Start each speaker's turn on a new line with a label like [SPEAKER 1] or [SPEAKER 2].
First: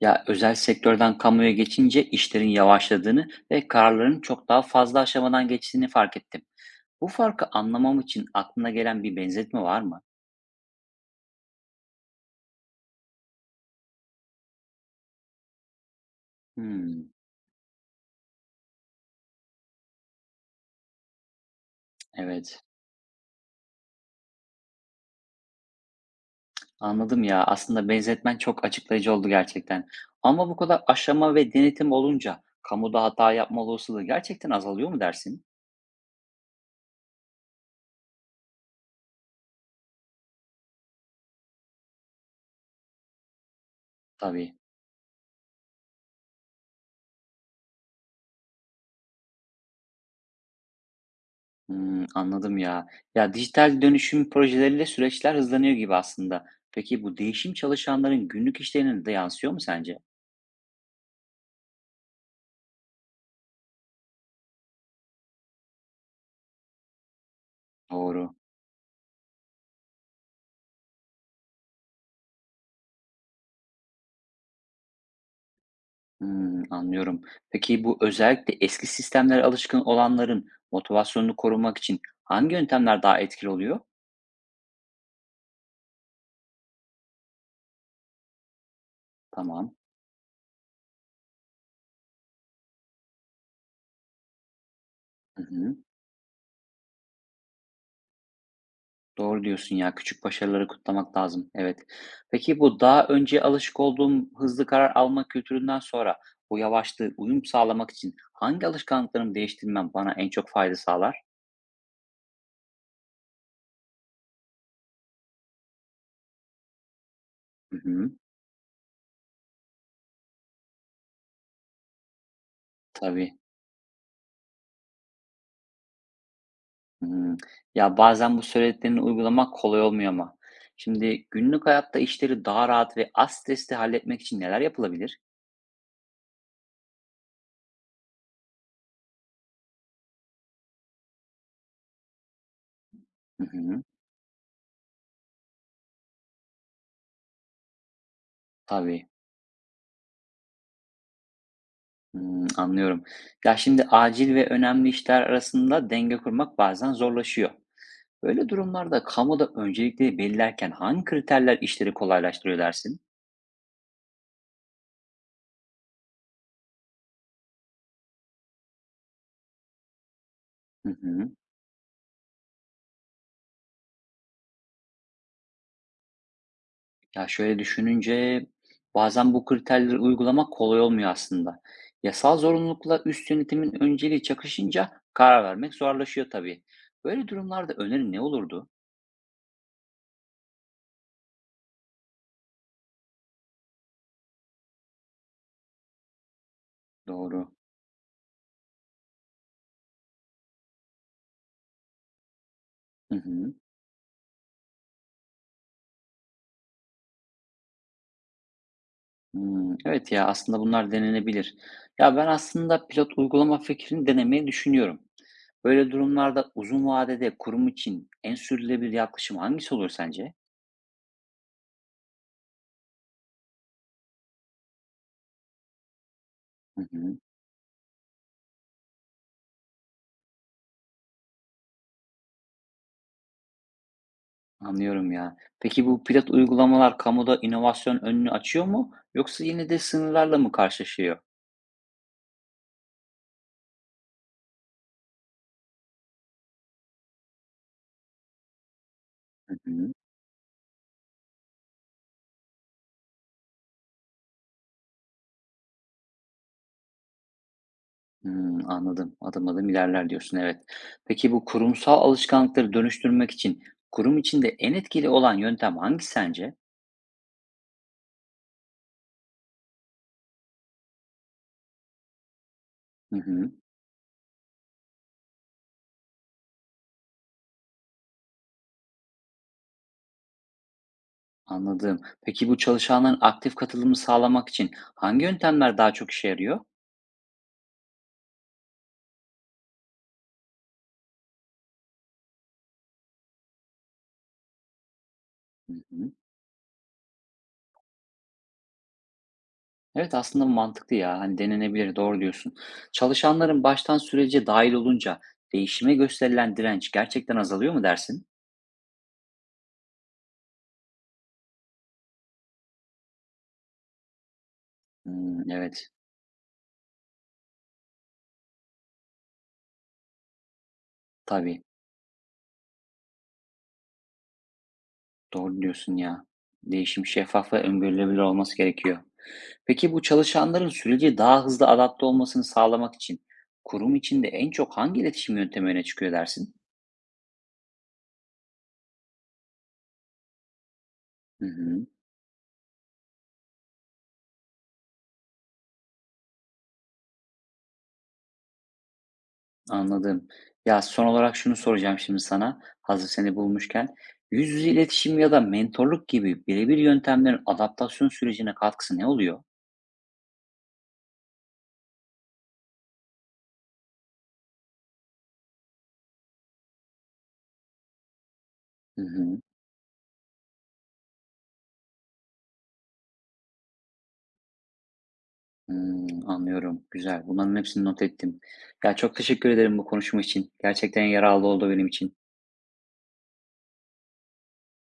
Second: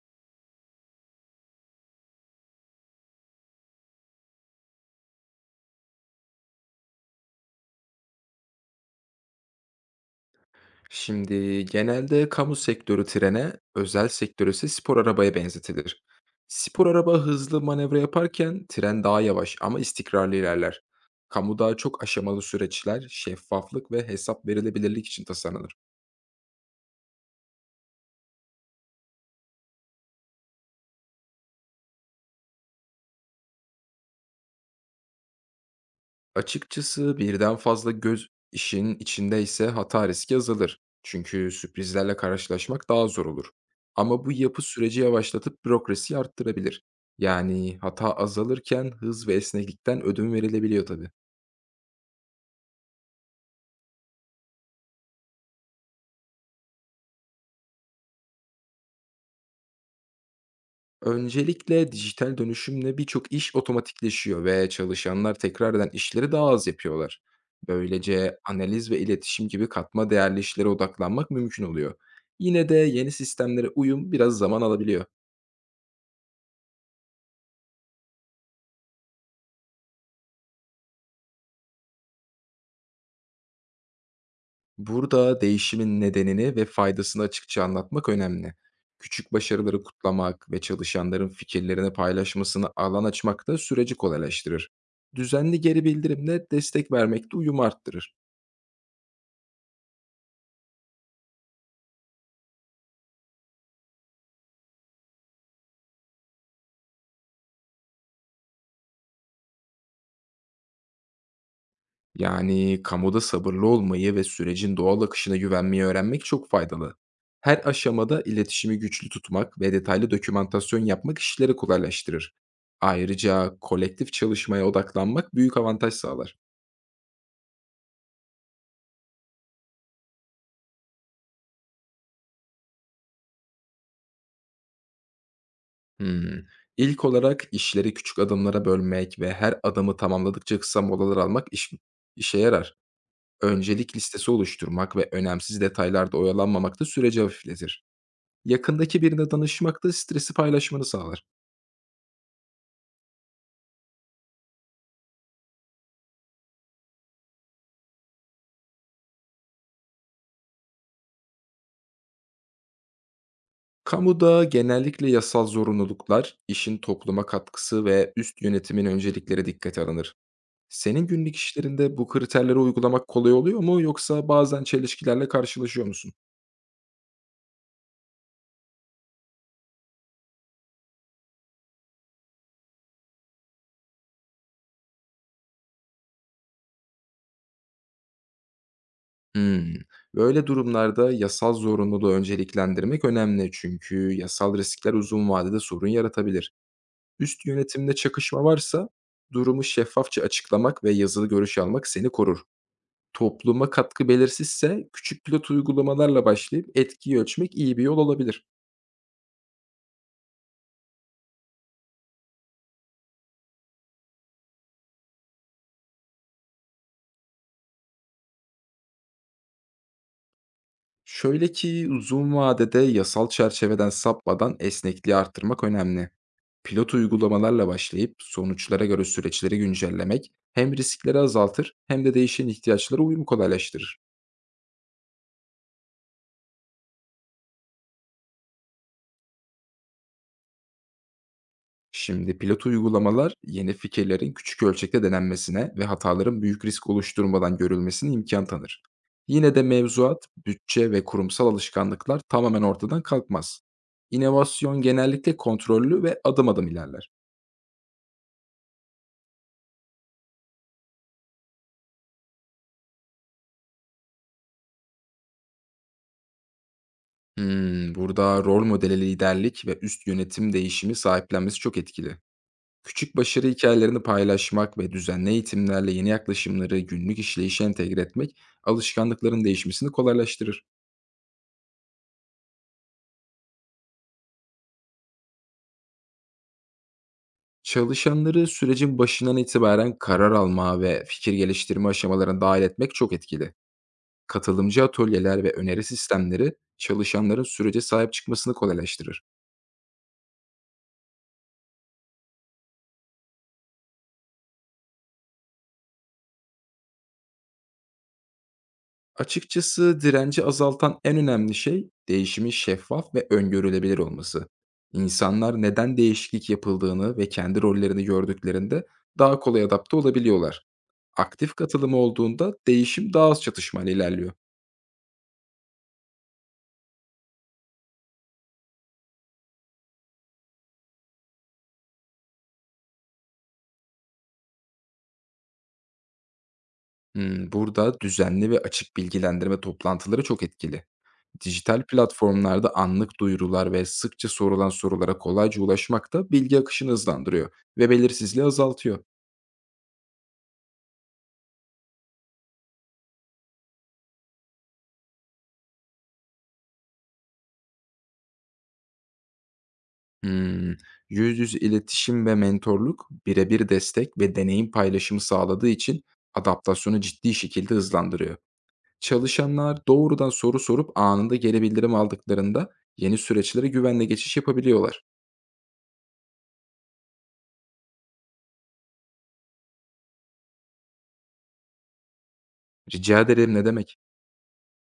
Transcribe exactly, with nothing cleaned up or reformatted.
[SPEAKER 1] Ya özel sektörden kamuya geçince işlerin yavaşladığını ve kararların çok daha fazla aşamadan geçtiğini fark ettim. Bu farkı anlamam için aklına gelen bir benzetme var mı?
[SPEAKER 2] Şimdi genelde kamu sektörü trene, özel sektör ise spor arabaya benzetilir. Spor
[SPEAKER 1] Hmm,
[SPEAKER 2] araba hızlı manevra yaparken tren daha yavaş ama istikrarlı ilerler. Kamuda çok aşamalı
[SPEAKER 1] evet.
[SPEAKER 2] süreçler, şeffaflık ve hesap verilebilirlik için tasarlanır.
[SPEAKER 1] Anladım ya. Aslında benzetmen çok açıklayıcı oldu gerçekten. Ama bu kadar aşama ve denetim olunca kamuda hata yapma olasılığı gerçekten azalıyor mu dersin?
[SPEAKER 2] Açıkçası birden fazla göz işin içinde ise hata riski azalır. Çünkü sürprizlerle karşılaşmak daha zor olur. Ama bu
[SPEAKER 1] Tabii.
[SPEAKER 2] yapı süreci yavaşlatıp bürokrasiyi arttırabilir. Yani hata azalırken hız ve esneklikten ödün verilebiliyor tabii.
[SPEAKER 1] Hmm, anladım ya. Ya dijital dönüşüm projeleriyle süreçler hızlanıyor gibi aslında. Peki bu değişim çalışanların günlük işlerine de yansıyor mu sence?
[SPEAKER 2] Öncelikle dijital dönüşümle birçok iş otomatikleşiyor ve çalışanlar tekrar eden işleri daha az yapıyorlar.
[SPEAKER 1] Doğru.
[SPEAKER 2] Böylece analiz ve iletişim gibi katma değerli işlere odaklanmak mümkün oluyor. Yine de yeni sistemlere uyum biraz zaman alabiliyor.
[SPEAKER 1] Hımm, anlıyorum. Peki bu özellikle eski sistemlere alışkın olanların motivasyonunu korumak için hangi yöntemler daha etkili oluyor?
[SPEAKER 2] Burada değişimin nedenini ve faydasını açıkça anlatmak önemli. Küçük
[SPEAKER 1] Tamam.
[SPEAKER 2] başarıları kutlamak ve çalışanların fikirlerini paylaşmasını alan açmak da süreci kolaylaştırır.
[SPEAKER 1] Hı
[SPEAKER 2] Düzenli
[SPEAKER 1] hı.
[SPEAKER 2] geri bildirimle destek vermek de uyumu arttırır.
[SPEAKER 1] Doğru diyorsun ya, küçük başarıları kutlamak lazım. Evet. Peki bu daha önce alışık olduğum hızlı karar alma kültüründen sonra bu yavaşlığı uyum sağlamak için hangi alışkanlıklarımı değiştirmem bana en çok fayda sağlar?
[SPEAKER 2] Yani kamuda sabırlı olmayı ve sürecin doğal akışına güvenmeyi öğrenmek çok faydalı. Her
[SPEAKER 1] Hı hı.
[SPEAKER 2] aşamada iletişimi güçlü tutmak ve detaylı dokümantasyon yapmak işleri kolaylaştırır.
[SPEAKER 1] Tabii.
[SPEAKER 2] Ayrıca kolektif çalışmaya odaklanmak büyük avantaj sağlar.
[SPEAKER 1] Hımm. Ya, bazen bu söylediklerini uygulamak kolay olmuyor ama. Şimdi günlük hayatta işleri daha rahat ve az stresli halletmek için neler yapılabilir?
[SPEAKER 2] Hmm. İlk olarak işleri küçük adımlara bölmek ve her adımı tamamladıkça kısa molalar almak iş- işe yarar.
[SPEAKER 1] Hı hı.
[SPEAKER 2] Öncelik listesi oluşturmak ve önemsiz detaylarda oyalanmamak da süreci hafifletir. Yakındaki
[SPEAKER 1] Tabii.
[SPEAKER 2] birine danışmak da stresi paylaşmanı sağlar.
[SPEAKER 1] Hımm, anlıyorum. Ya, şimdi acil ve önemli işler arasında denge kurmak bazen zorlaşıyor. Böyle durumlarda kamuda öncelikleri belirlerken hangi kriterler işleri kolaylaştırıyor dersin?
[SPEAKER 2] Kamuda genellikle yasal zorunluluklar, işin topluma katkısı ve üst yönetimin öncelikleri dikkate alınır.
[SPEAKER 1] Hı
[SPEAKER 2] Senin
[SPEAKER 1] hı.
[SPEAKER 2] günlük işlerinde bu kriterleri uygulamak kolay oluyor mu yoksa bazen çelişkilerle karşılaşıyor musun?
[SPEAKER 1] Ya, şöyle düşününce bazen bu kriterleri uygulamak kolay olmuyor aslında. Yasal zorunlulukla üst yönetimin önceliği çakışınca karar vermek zorlaşıyor tabii. Böyle durumlarda önerin ne olurdu?
[SPEAKER 2] Hmm. Böyle durumlarda yasal zorunluluğu önceliklendirmek önemli çünkü yasal riskler uzun vadede sorun yaratabilir. Üst
[SPEAKER 1] Doğru.
[SPEAKER 2] yönetimde çakışma varsa durumu şeffafça açıklamak ve yazılı görüş almak seni korur.
[SPEAKER 1] Hı hı.
[SPEAKER 2] Topluma katkı belirsizse küçük pilot uygulamalarla başlayıp etkiyi ölçmek iyi bir yol olabilir.
[SPEAKER 1] Hmm, evet ya aslında bunlar denenebilir. Ya ben aslında pilot uygulama fikrini denemeyi düşünüyorum. Böyle durumlarda uzun vadede kurum için en sürdürülebilir yaklaşım hangisi olur sence?
[SPEAKER 2] Şöyle ki uzun vadede yasal çerçeveden sapmadan esnekliği arttırmak önemli.
[SPEAKER 1] Hı
[SPEAKER 2] Pilot
[SPEAKER 1] hı.
[SPEAKER 2] uygulamalarla başlayıp sonuçlara göre süreçleri güncellemek hem riskleri azaltır hem de değişen ihtiyaçlara uyumu kolaylaştırır.
[SPEAKER 1] Anlıyorum ya. Peki bu pilot uygulamalar kamuda inovasyon önünü açıyor mu yoksa yine de sınırlarla mı karşılaşıyor?
[SPEAKER 2] Şimdi pilot uygulamalar yeni fikirlerin küçük ölçekte denenmesine ve hataların büyük risk oluşturmadan görülmesine imkan tanır. Yine
[SPEAKER 1] Hı
[SPEAKER 2] de
[SPEAKER 1] hı.
[SPEAKER 2] mevzuat, bütçe ve kurumsal alışkanlıklar tamamen ortadan kalkmaz. İnovasyon genellikle kontrollü ve adım adım ilerler.
[SPEAKER 1] Hmm, anladım. Adım adım ilerler diyorsun, evet. Peki bu kurumsal alışkanlıkları dönüştürmek için kurum içinde en etkili olan yöntem hangisi sence?
[SPEAKER 2] Hmm, burada rol modeli liderlik ve üst yönetim değişimi sahiplenmesi çok etkili. Küçük
[SPEAKER 1] Hı
[SPEAKER 2] başarı
[SPEAKER 1] hı.
[SPEAKER 2] hikayelerini paylaşmak ve düzenli eğitimlerle yeni yaklaşımları günlük işleyişe entegre etmek alışkanlıkların değişmesini kolaylaştırır.
[SPEAKER 1] Anladım. Peki bu çalışanların aktif katılımı sağlamak için hangi yöntemler daha çok işe yarıyor?
[SPEAKER 2] Çalışanları sürecin başından itibaren karar alma ve fikir geliştirme aşamalarına dahil etmek çok etkili. Katılımcı atölyeler ve
[SPEAKER 1] Hı
[SPEAKER 2] öneri
[SPEAKER 1] hı.
[SPEAKER 2] sistemleri çalışanların sürece sahip çıkmasını kolaylaştırır.
[SPEAKER 1] Evet, aslında mantıklı ya. Hani denenebilir, doğru diyorsun. Çalışanların baştan sürece dahil olunca değişime gösterilen direnç gerçekten azalıyor mu dersin?
[SPEAKER 2] Açıkçası direnci azaltan en önemli şey değişimin şeffaf ve öngörülebilir olması.
[SPEAKER 1] Hmm,
[SPEAKER 2] İnsanlar
[SPEAKER 1] evet,
[SPEAKER 2] neden değişiklik yapıldığını ve kendi rollerini gördüklerinde daha kolay adapte olabiliyorlar. Aktif
[SPEAKER 1] tabii.
[SPEAKER 2] katılım olduğunda değişim daha az çatışmayla ilerliyor.
[SPEAKER 1] Doğru diyorsun ya. Değişim şeffaf ve öngörülebilir olması gerekiyor. Peki bu çalışanların sürece daha hızlı adapte olmasını sağlamak için kurum içinde en çok hangi iletişim yöntemi öne çıkıyor dersin?
[SPEAKER 2] Hımm, burada düzenli ve açık bilgilendirme toplantıları çok etkili.
[SPEAKER 1] Hı
[SPEAKER 2] Dijital
[SPEAKER 1] hı.
[SPEAKER 2] platformlarda anlık duyurular ve sıkça sorulan sorulara kolayca ulaşmak da bilgi akışını hızlandırıyor ve belirsizliği azaltıyor.
[SPEAKER 1] Anladım. Ya, son olarak şunu soracağım şimdi sana, hazır seni bulmuşken. Yüz yüze iletişim ya da mentorluk gibi birebir yöntemlerin adaptasyon sürecine katkısı ne oluyor?
[SPEAKER 2] Hımm, Yüz yüze iletişim ve mentorluk birebir destek ve deneyim paylaşımı sağladığı için adaptasyonu ciddi şekilde hızlandırıyor.
[SPEAKER 1] Hı hı.
[SPEAKER 2] Çalışanlar doğrudan soru sorup anında geri bildirim aldıklarında yeni süreçlere güvenle geçiş yapabiliyorlar.
[SPEAKER 1] Hımm, anlıyorum. Güzel. Bunların hepsini not ettim. Ya, çok teşekkür ederim bu konuşma için. Gerçekten yararlı oldu benim için.
[SPEAKER 2] Rica ederim, ne demek.